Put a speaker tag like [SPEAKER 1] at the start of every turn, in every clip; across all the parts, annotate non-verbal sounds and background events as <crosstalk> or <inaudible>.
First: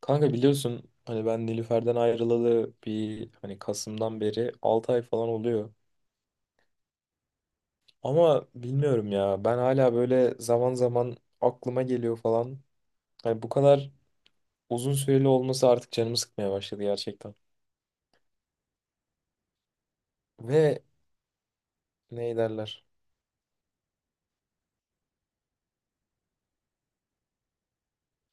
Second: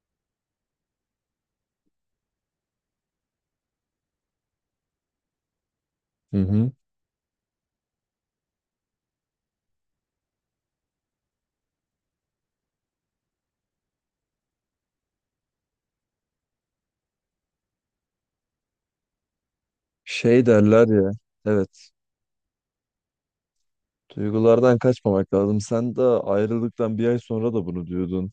[SPEAKER 1] Kanka biliyorsun hani ben Nilüfer'den ayrılalı hani Kasım'dan beri 6 ay falan oluyor.
[SPEAKER 2] Hı hı.
[SPEAKER 1] Ama bilmiyorum ya ben hala böyle zaman zaman aklıma geliyor falan. Hani bu kadar uzun süreli olması artık canımı sıkmaya başladı gerçekten.
[SPEAKER 2] Şey
[SPEAKER 1] Ve
[SPEAKER 2] derler ya. Evet.
[SPEAKER 1] ne derler?
[SPEAKER 2] Duygulardan kaçmamak lazım. Sen de ayrılıktan bir ay sonra da bunu diyordun.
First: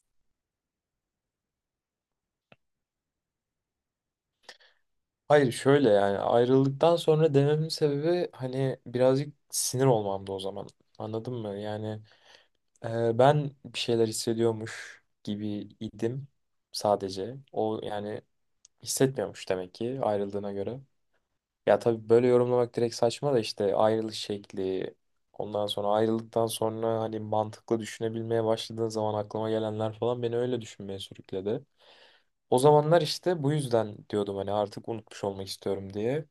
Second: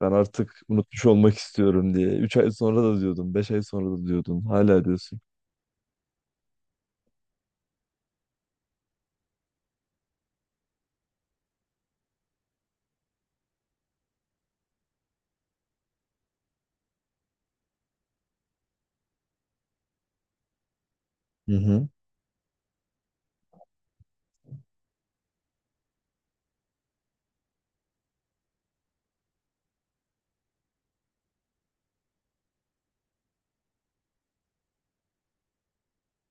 [SPEAKER 2] Ben artık unutmuş olmak istiyorum diye. Üç ay sonra da diyordun. Beş ay sonra da diyordun. Hala diyorsun.
[SPEAKER 1] Hayır, şöyle yani ayrıldıktan sonra dememin sebebi hani birazcık sinir olmamdı o zaman. Anladın mı? Yani ben bir şeyler hissediyormuş gibi idim sadece. O yani hissetmiyormuş demek ki ayrıldığına göre.
[SPEAKER 2] Hı
[SPEAKER 1] Ya
[SPEAKER 2] hı.
[SPEAKER 1] tabii böyle yorumlamak direkt saçma da işte ayrılış şekli, ondan sonra ayrıldıktan sonra hani mantıklı düşünebilmeye başladığın zaman aklıma gelenler falan beni öyle düşünmeye sürükledi. O zamanlar işte bu yüzden diyordum hani artık unutmuş olmak istiyorum diye.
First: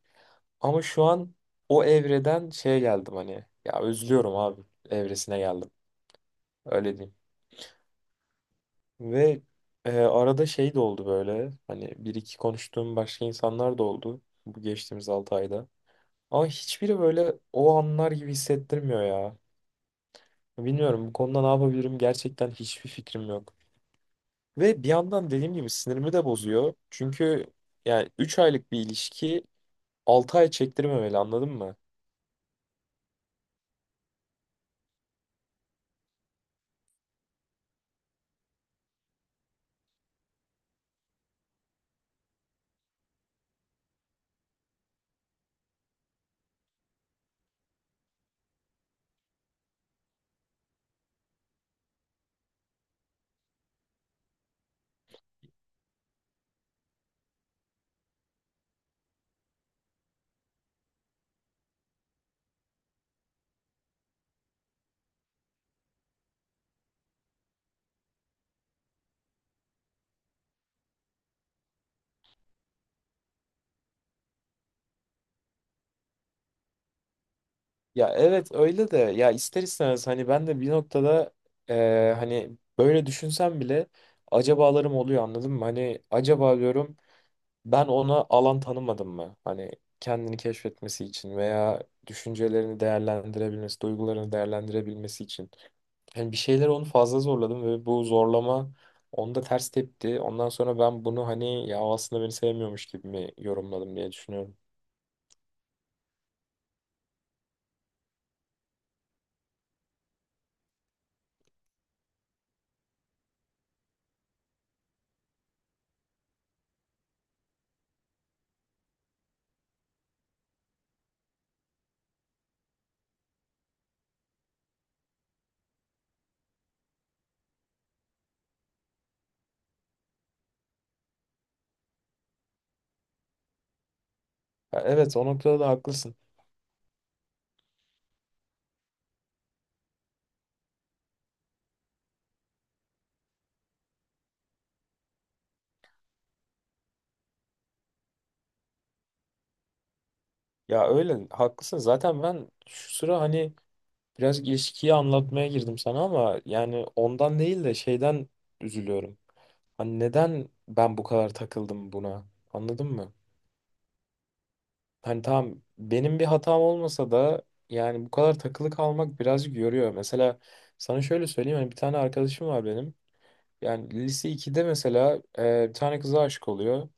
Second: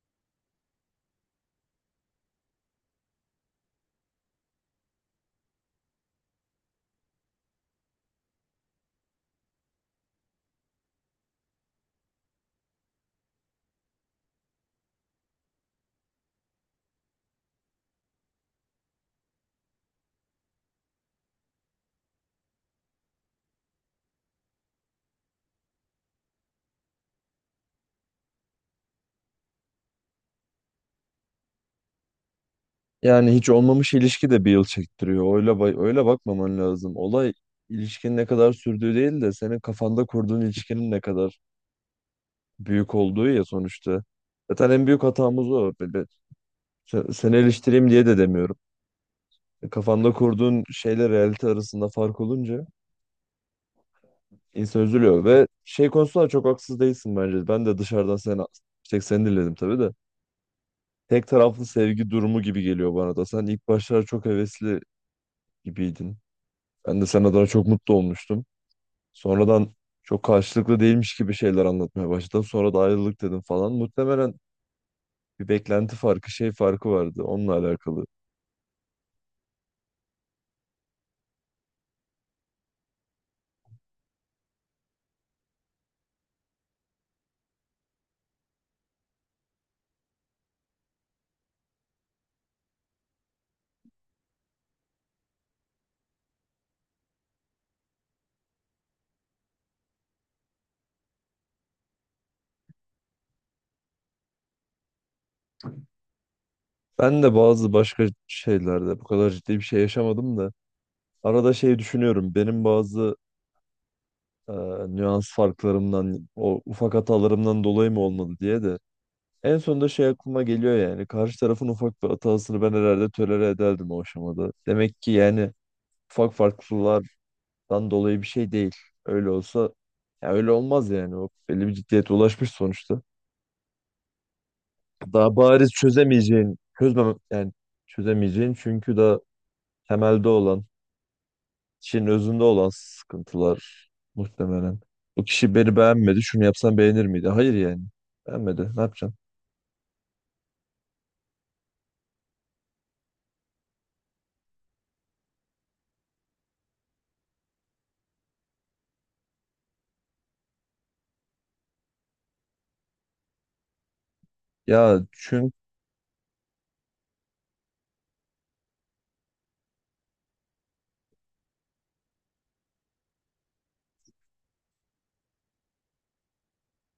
[SPEAKER 1] Ama şu an o evreden şeye geldim, hani ya özlüyorum abi evresine geldim, öyle diyeyim. Ve arada şey de oldu, böyle hani bir iki konuştuğum başka insanlar da oldu bu geçtiğimiz 6 ayda. Ama hiçbiri böyle o anlar gibi hissettirmiyor ya. Bilmiyorum bu konuda ne yapabilirim, gerçekten hiçbir fikrim yok. Ve bir yandan dediğim gibi sinirimi de bozuyor. Çünkü yani 3 aylık bir ilişki 6 ay çektirmemeli, anladın mı?
[SPEAKER 2] Yani hiç olmamış ilişki de bir yıl çektiriyor. Öyle, öyle bakmaman lazım. Olay ilişkinin ne kadar sürdüğü değil de senin kafanda kurduğun ilişkinin ne kadar büyük olduğu ya sonuçta. Zaten en büyük hatamız o. Böyle seni eleştireyim diye de demiyorum. Kafanda kurduğun şeyle realite arasında fark olunca insan üzülüyor ve şey konusunda da çok haksız değilsin bence. Ben de dışarıdan sen tek seni dinledim tabii de. Tek taraflı sevgi durumu gibi geliyor bana da. Sen ilk başlarda çok hevesli gibiydin. Ben de sen adına çok mutlu olmuştum. Sonradan çok karşılıklı değilmiş gibi şeyler anlatmaya başladın. Sonra da ayrılık dedim falan. Muhtemelen bir beklenti farkı, şey farkı vardı onunla alakalı.
[SPEAKER 1] Ya evet öyle de ya, ister istemez hani ben de bir noktada hani böyle düşünsem bile acabalarım oluyor, anladın mı? Hani acaba diyorum, ben ona alan tanımadım mı? Hani kendini keşfetmesi için veya düşüncelerini değerlendirebilmesi, duygularını değerlendirebilmesi için. Yani bir şeyler onu fazla zorladım ve bu zorlama onda ters tepti. Ondan sonra ben bunu hani ya o aslında beni sevmiyormuş gibi mi yorumladım diye düşünüyorum.
[SPEAKER 2] Ben de bazı başka şeylerde bu kadar ciddi bir şey yaşamadım da arada şey düşünüyorum. Benim bazı e, nüans farklarımdan, o ufak hatalarımdan dolayı mı olmadı diye de. En sonunda şey aklıma geliyor yani. Karşı tarafın ufak bir hatasını ben herhalde tolere ederdim o aşamada. Demek ki yani ufak farklılıklardan dolayı bir şey değil. Öyle olsa ya öyle olmaz yani. O belli bir ciddiyete ulaşmış sonuçta.
[SPEAKER 1] Ya evet, o
[SPEAKER 2] Daha
[SPEAKER 1] noktada da
[SPEAKER 2] bariz
[SPEAKER 1] haklısın.
[SPEAKER 2] çözemeyeceğin, çözmem yani çözemeyeceğin çünkü daha temelde olan kişinin özünde olan sıkıntılar muhtemelen. Bu kişi beni beğenmedi. Şunu yapsam beğenir miydi? Hayır yani. Beğenmedi. Ne yapacağım?
[SPEAKER 1] Ya öyle haklısın. Zaten ben şu sıra hani biraz ilişkiyi anlatmaya girdim sana, ama yani ondan değil de şeyden üzülüyorum. Hani neden ben bu kadar takıldım buna? Anladın mı?
[SPEAKER 2] Ya
[SPEAKER 1] Hani
[SPEAKER 2] çünkü
[SPEAKER 1] tamam, benim bir hatam olmasa da yani bu kadar takılı kalmak birazcık yoruyor. Mesela sana şöyle söyleyeyim, hani bir tane arkadaşım var benim. Yani lise ikide mesela bir tane kıza aşık oluyor.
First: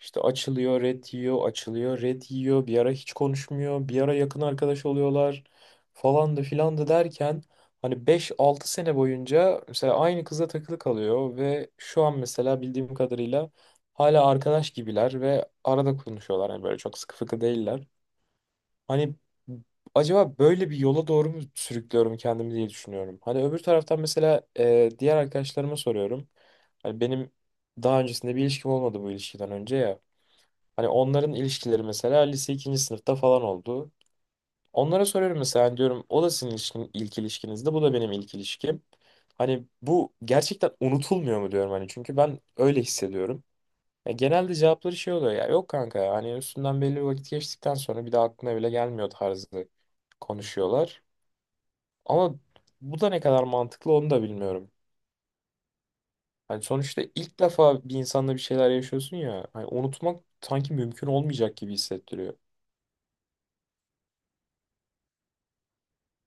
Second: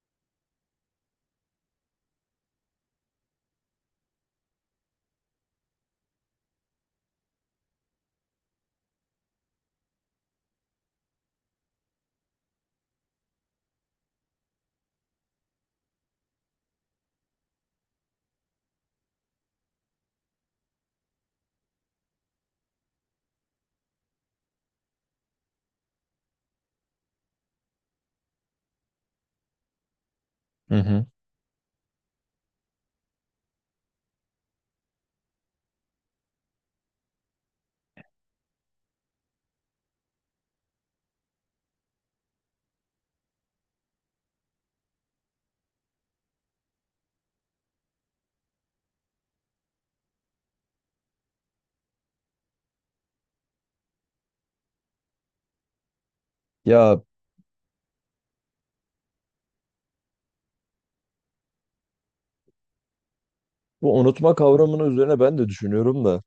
[SPEAKER 1] İşte açılıyor, red yiyor, açılıyor, red yiyor. Bir ara hiç konuşmuyor. Bir ara yakın arkadaş oluyorlar, falan da filan da derken hani beş altı sene boyunca mesela aynı kıza takılı kalıyor ve şu an mesela bildiğim kadarıyla hala arkadaş gibiler ve arada konuşuyorlar. Yani böyle çok sıkı fıkı değiller. Hani acaba böyle bir yola doğru mu sürüklüyorum kendimi diye düşünüyorum. Hani öbür taraftan mesela diğer arkadaşlarıma soruyorum. Hani benim daha öncesinde bir ilişkim olmadı bu ilişkiden önce ya.
[SPEAKER 2] hı
[SPEAKER 1] Hani
[SPEAKER 2] hı.
[SPEAKER 1] onların ilişkileri mesela lise ikinci sınıfta falan oldu. Onlara soruyorum mesela, hani diyorum o da sizin ilişkin, ilk ilişkinizdi, bu da benim ilk ilişkim. Hani bu gerçekten unutulmuyor mu diyorum, hani çünkü ben öyle hissediyorum. Ya genelde cevapları şey oluyor ya. Yok kanka ya, hani üstünden belli bir vakit geçtikten sonra bir de aklına bile gelmiyor tarzı konuşuyorlar. Ama bu da ne kadar mantıklı onu da bilmiyorum. Hani
[SPEAKER 2] Ya
[SPEAKER 1] sonuçta ilk defa bir insanla bir şeyler yaşıyorsun ya. Hani unutmak sanki mümkün olmayacak gibi hissettiriyor.
[SPEAKER 2] bu unutma kavramının üzerine ben de düşünüyorum da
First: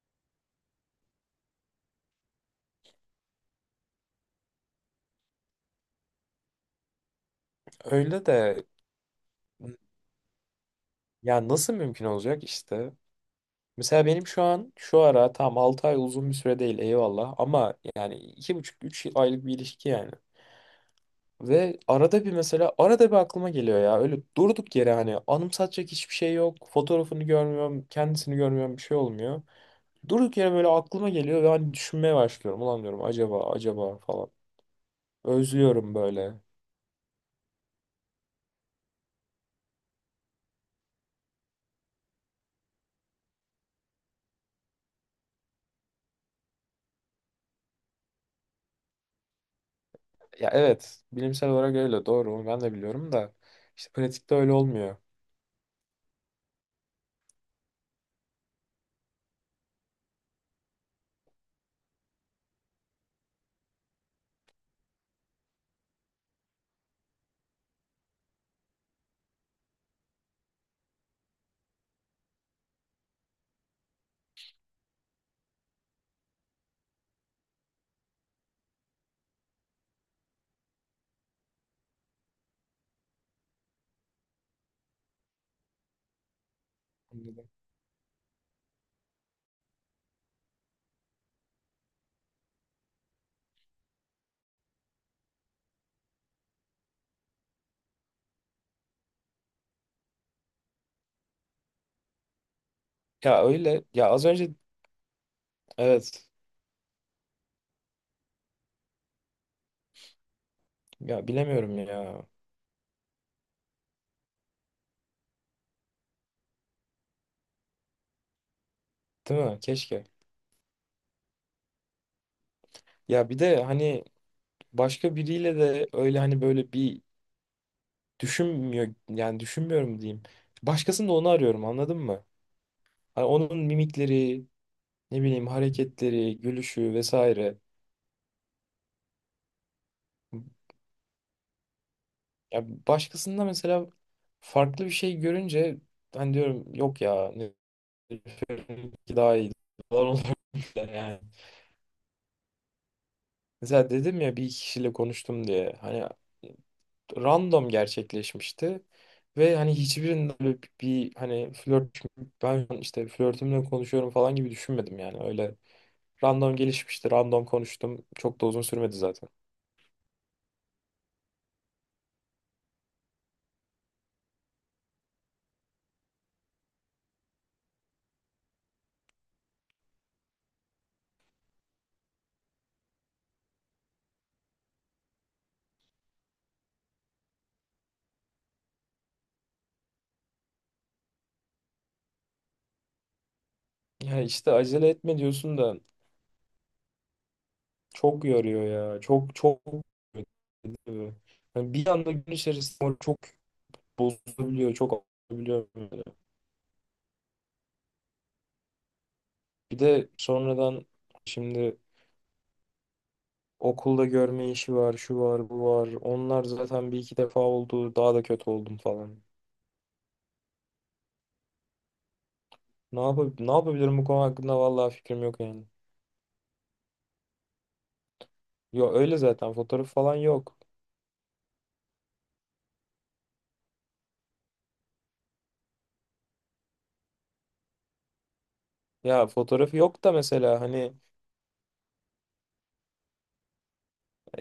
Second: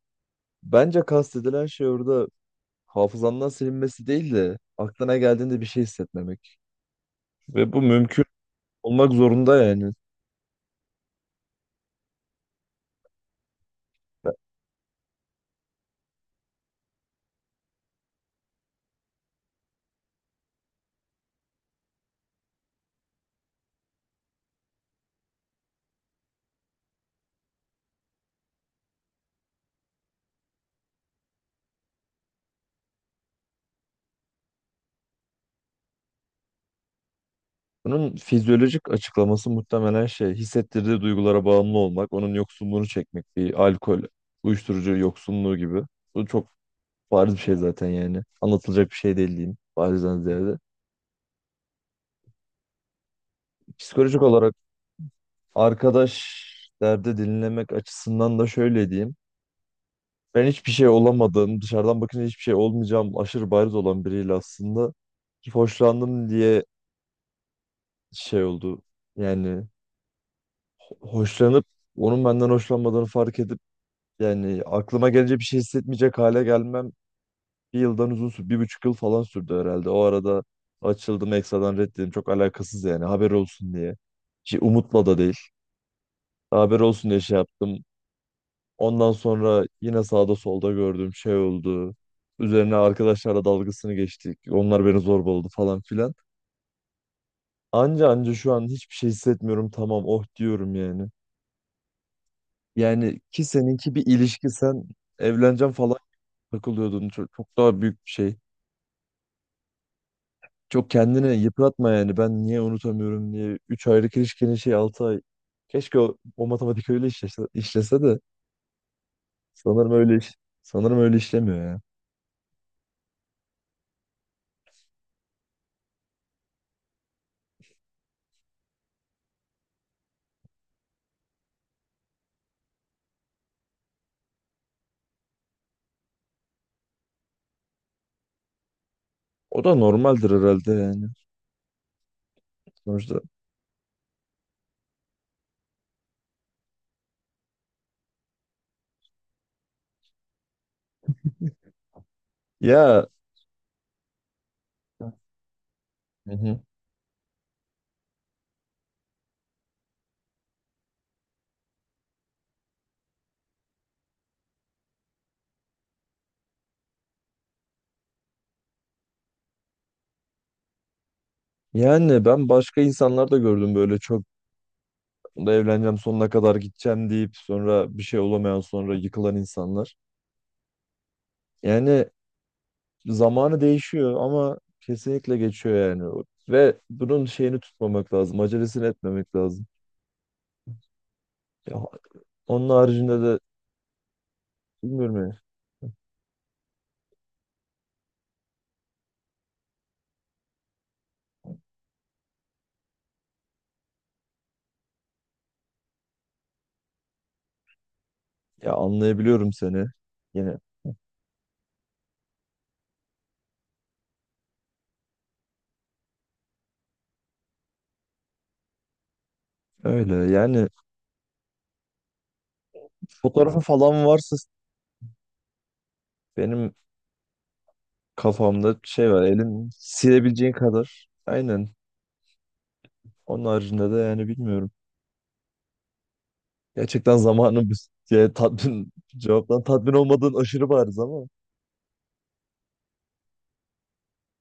[SPEAKER 2] bence kastedilen şey orada hafızandan silinmesi değil de aklına geldiğinde bir şey hissetmemek. Ve bu mümkün
[SPEAKER 1] Öyle de
[SPEAKER 2] olmak zorunda yani.
[SPEAKER 1] ya, nasıl mümkün olacak işte. Mesela benim şu an şu ara tam 6 ay, uzun bir süre değil eyvallah, ama yani iki buçuk üç aylık bir ilişki yani. Ve arada bir mesela, arada bir aklıma geliyor ya, öyle durduk yere, hani anımsatacak hiçbir şey yok. Fotoğrafını görmüyorum, kendisini görmüyorum, bir şey olmuyor. Durduk yere böyle aklıma geliyor ve hani düşünmeye başlıyorum. Ulan diyorum, acaba acaba falan. Özlüyorum böyle.
[SPEAKER 2] Bunun fizyolojik açıklaması muhtemelen şey hissettirdiği duygulara bağımlı olmak, onun yoksunluğunu çekmek, bir alkol, uyuşturucu yoksunluğu gibi. Bu çok bariz bir şey zaten yani. Anlatılacak bir şey değil diyeyim. Barizden
[SPEAKER 1] Ya
[SPEAKER 2] ziyade.
[SPEAKER 1] evet, bilimsel olarak öyle doğru, onu ben de biliyorum da işte
[SPEAKER 2] Psikolojik
[SPEAKER 1] pratikte öyle
[SPEAKER 2] olarak
[SPEAKER 1] olmuyor.
[SPEAKER 2] arkadaş derdi dinlemek açısından da şöyle diyeyim. Ben hiçbir şey olamadığım, dışarıdan bakınca hiçbir şey olmayacağım aşırı bariz olan biriyle aslında hoşlandım diye şey oldu. Yani hoşlanıp onun benden hoşlanmadığını fark edip yani aklıma gelince bir şey hissetmeyecek hale gelmem bir yıldan uzun sürdü. Bir buçuk yıl falan sürdü herhalde. O arada açıldım Exa'dan reddedildim. Çok alakasız yani. Haber olsun diye. Şey, umutla da değil. Haber olsun diye şey
[SPEAKER 1] Anladım.
[SPEAKER 2] yaptım. Ondan sonra yine sağda solda gördüğüm şey oldu. Üzerine arkadaşlarla dalgasını geçtik. Onlar beni zorbaladı falan filan. Anca anca şu an hiçbir şey hissetmiyorum. Tamam oh diyorum yani. Yani ki
[SPEAKER 1] Ya öyle
[SPEAKER 2] seninki bir
[SPEAKER 1] ya, az
[SPEAKER 2] ilişki,
[SPEAKER 1] önce
[SPEAKER 2] sen evleneceğim falan
[SPEAKER 1] evet,
[SPEAKER 2] takılıyordun. Çok, çok daha büyük bir şey. Çok
[SPEAKER 1] ya
[SPEAKER 2] kendini
[SPEAKER 1] bilemiyorum
[SPEAKER 2] yıpratma yani.
[SPEAKER 1] ya,
[SPEAKER 2] Ben niye unutamıyorum diye. 3 aylık ilişkinin şey 6 ay. Keşke o matematik öyle işlese, işlese de
[SPEAKER 1] değil mi
[SPEAKER 2] sanırım
[SPEAKER 1] keşke.
[SPEAKER 2] sanırım öyle işlemiyor ya.
[SPEAKER 1] Ya bir de hani başka biriyle de öyle hani böyle bir düşünmüyor, yani düşünmüyorum diyeyim. Başkasında onu arıyorum, anladın mı? Hani onun mimikleri, ne bileyim hareketleri, gülüşü vesaire.
[SPEAKER 2] O da normaldir herhalde yani.
[SPEAKER 1] Ya
[SPEAKER 2] Sonuçta
[SPEAKER 1] başkasında mesela farklı bir şey görünce hani diyorum yok ya ki daha iyi <laughs> falan olabilir yani.
[SPEAKER 2] ya
[SPEAKER 1] Mesela dedim ya, bir iki kişiyle konuştum diye. Hani
[SPEAKER 2] hı hı.
[SPEAKER 1] random gerçekleşmişti. Ve hani hiçbirinde böyle bir hani flört, ben işte flörtümle konuşuyorum falan gibi düşünmedim, yani öyle. Random gelişmişti. Random konuştum. Çok da uzun sürmedi zaten.
[SPEAKER 2] Yani ben başka insanlar da gördüm böyle çok da evleneceğim sonuna kadar gideceğim deyip sonra bir şey olamayan sonra yıkılan insanlar. Yani zamanı değişiyor ama kesinlikle geçiyor yani. Ve bunun şeyini tutmamak lazım, acelesini etmemek lazım. Ya onun haricinde de
[SPEAKER 1] Ya işte acele
[SPEAKER 2] bilmiyorum
[SPEAKER 1] etme
[SPEAKER 2] ya.
[SPEAKER 1] diyorsun da çok yoruyor ya. Çok çok yoruyor. Yani bir anda gün içerisinde çok bozulabiliyor. Çok olabiliyor böyle.
[SPEAKER 2] Ya anlayabiliyorum
[SPEAKER 1] Bir
[SPEAKER 2] seni.
[SPEAKER 1] de
[SPEAKER 2] Yine
[SPEAKER 1] sonradan şimdi okulda görme işi var, şu var, bu var. Onlar zaten bir iki defa oldu. Daha da kötü oldum falan.
[SPEAKER 2] öyle. Yani
[SPEAKER 1] Ne
[SPEAKER 2] fotoğrafı
[SPEAKER 1] yapabilirim
[SPEAKER 2] falan
[SPEAKER 1] bu konu
[SPEAKER 2] varsa
[SPEAKER 1] hakkında, vallahi fikrim yok yani.
[SPEAKER 2] benim kafamda
[SPEAKER 1] Yo,
[SPEAKER 2] şey
[SPEAKER 1] öyle
[SPEAKER 2] var.
[SPEAKER 1] zaten
[SPEAKER 2] Elin
[SPEAKER 1] fotoğraf falan
[SPEAKER 2] silebileceğin
[SPEAKER 1] yok.
[SPEAKER 2] kadar. Aynen. Onun haricinde de yani bilmiyorum. Gerçekten zamanın bir <laughs> şey, tatmin
[SPEAKER 1] Ya
[SPEAKER 2] cevaptan
[SPEAKER 1] fotoğrafı
[SPEAKER 2] tatmin
[SPEAKER 1] yok da
[SPEAKER 2] olmadığın
[SPEAKER 1] mesela
[SPEAKER 2] aşırı
[SPEAKER 1] hani
[SPEAKER 2] bariz ama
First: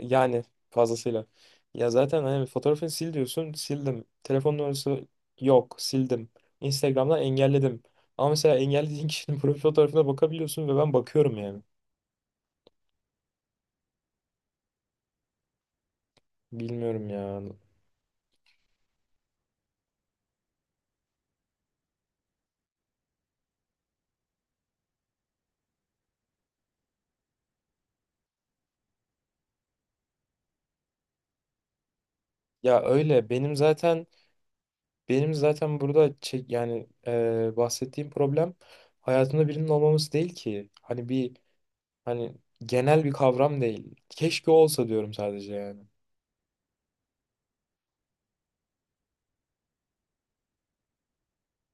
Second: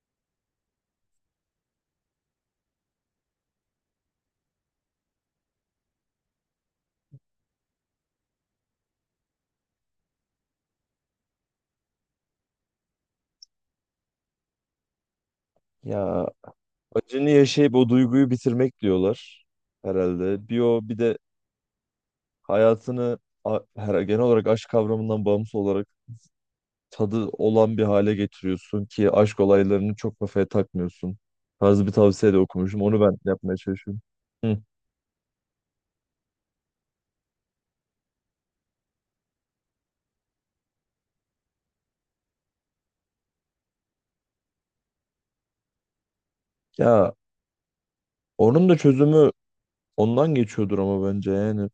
[SPEAKER 1] yani fazlasıyla. Ya zaten hani fotoğrafını sil diyorsun, sildim. Telefon numarası yok, sildim. Instagram'dan engelledim. Ama mesela engellediğin kişinin <laughs> profil fotoğrafına bakabiliyorsun ve ben bakıyorum yani.
[SPEAKER 2] ya
[SPEAKER 1] Bilmiyorum
[SPEAKER 2] acını
[SPEAKER 1] ya.
[SPEAKER 2] yaşayıp o duyguyu bitirmek diyorlar herhalde. Bir o bir de her genel olarak aşk kavramından bağımsız olarak tadı olan bir hale getiriyorsun ki aşk olaylarını çok kafaya takmıyorsun. Tarzı bir tavsiye de okumuşum.
[SPEAKER 1] Ya
[SPEAKER 2] Onu ben
[SPEAKER 1] öyle benim
[SPEAKER 2] yapmaya çalışıyorum.
[SPEAKER 1] zaten,
[SPEAKER 2] Hı.
[SPEAKER 1] benim zaten burada çek, yani bahsettiğim problem hayatında birinin olmaması değil ki. Hani bir, hani genel bir kavram değil. Keşke olsa diyorum sadece yani.
[SPEAKER 2] Ya onun da çözümü ondan geçiyordur ama bence yani.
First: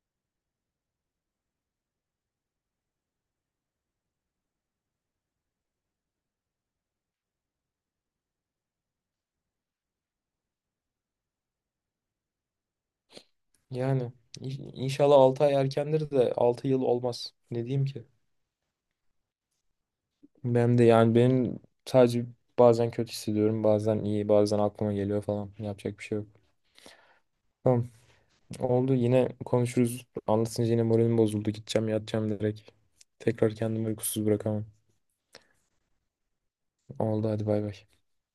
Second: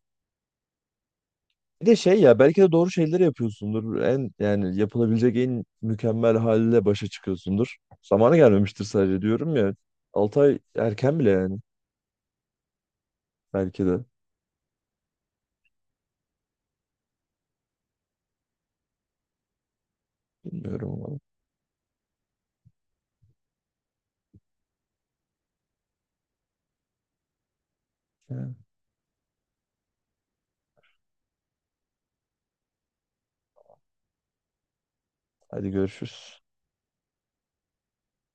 [SPEAKER 2] Bir de şey ya belki de doğru şeyleri yapıyorsundur. En yani yapılabilecek en mükemmel haliyle başa çıkıyorsundur. Zamanı gelmemiştir sadece diyorum ya. 6 ay erken bile yani belki de.
[SPEAKER 1] Yani inşallah 6 ay erkendir de 6 yıl olmaz. Ne diyeyim ki? Ben de
[SPEAKER 2] Bilmiyorum
[SPEAKER 1] yani,
[SPEAKER 2] ama.
[SPEAKER 1] benim sadece bazen kötü hissediyorum, bazen iyi, bazen aklıma geliyor falan. Yapacak bir şey yok. Tamam.
[SPEAKER 2] Yani.
[SPEAKER 1] Oldu. Yine konuşuruz. Anlatınca yine moralim bozuldu. Gideceğim, yatacağım direkt. Tekrar kendimi uykusuz bırakamam.
[SPEAKER 2] Hadi görüşürüz.
[SPEAKER 1] Oldu. Hadi bay bay.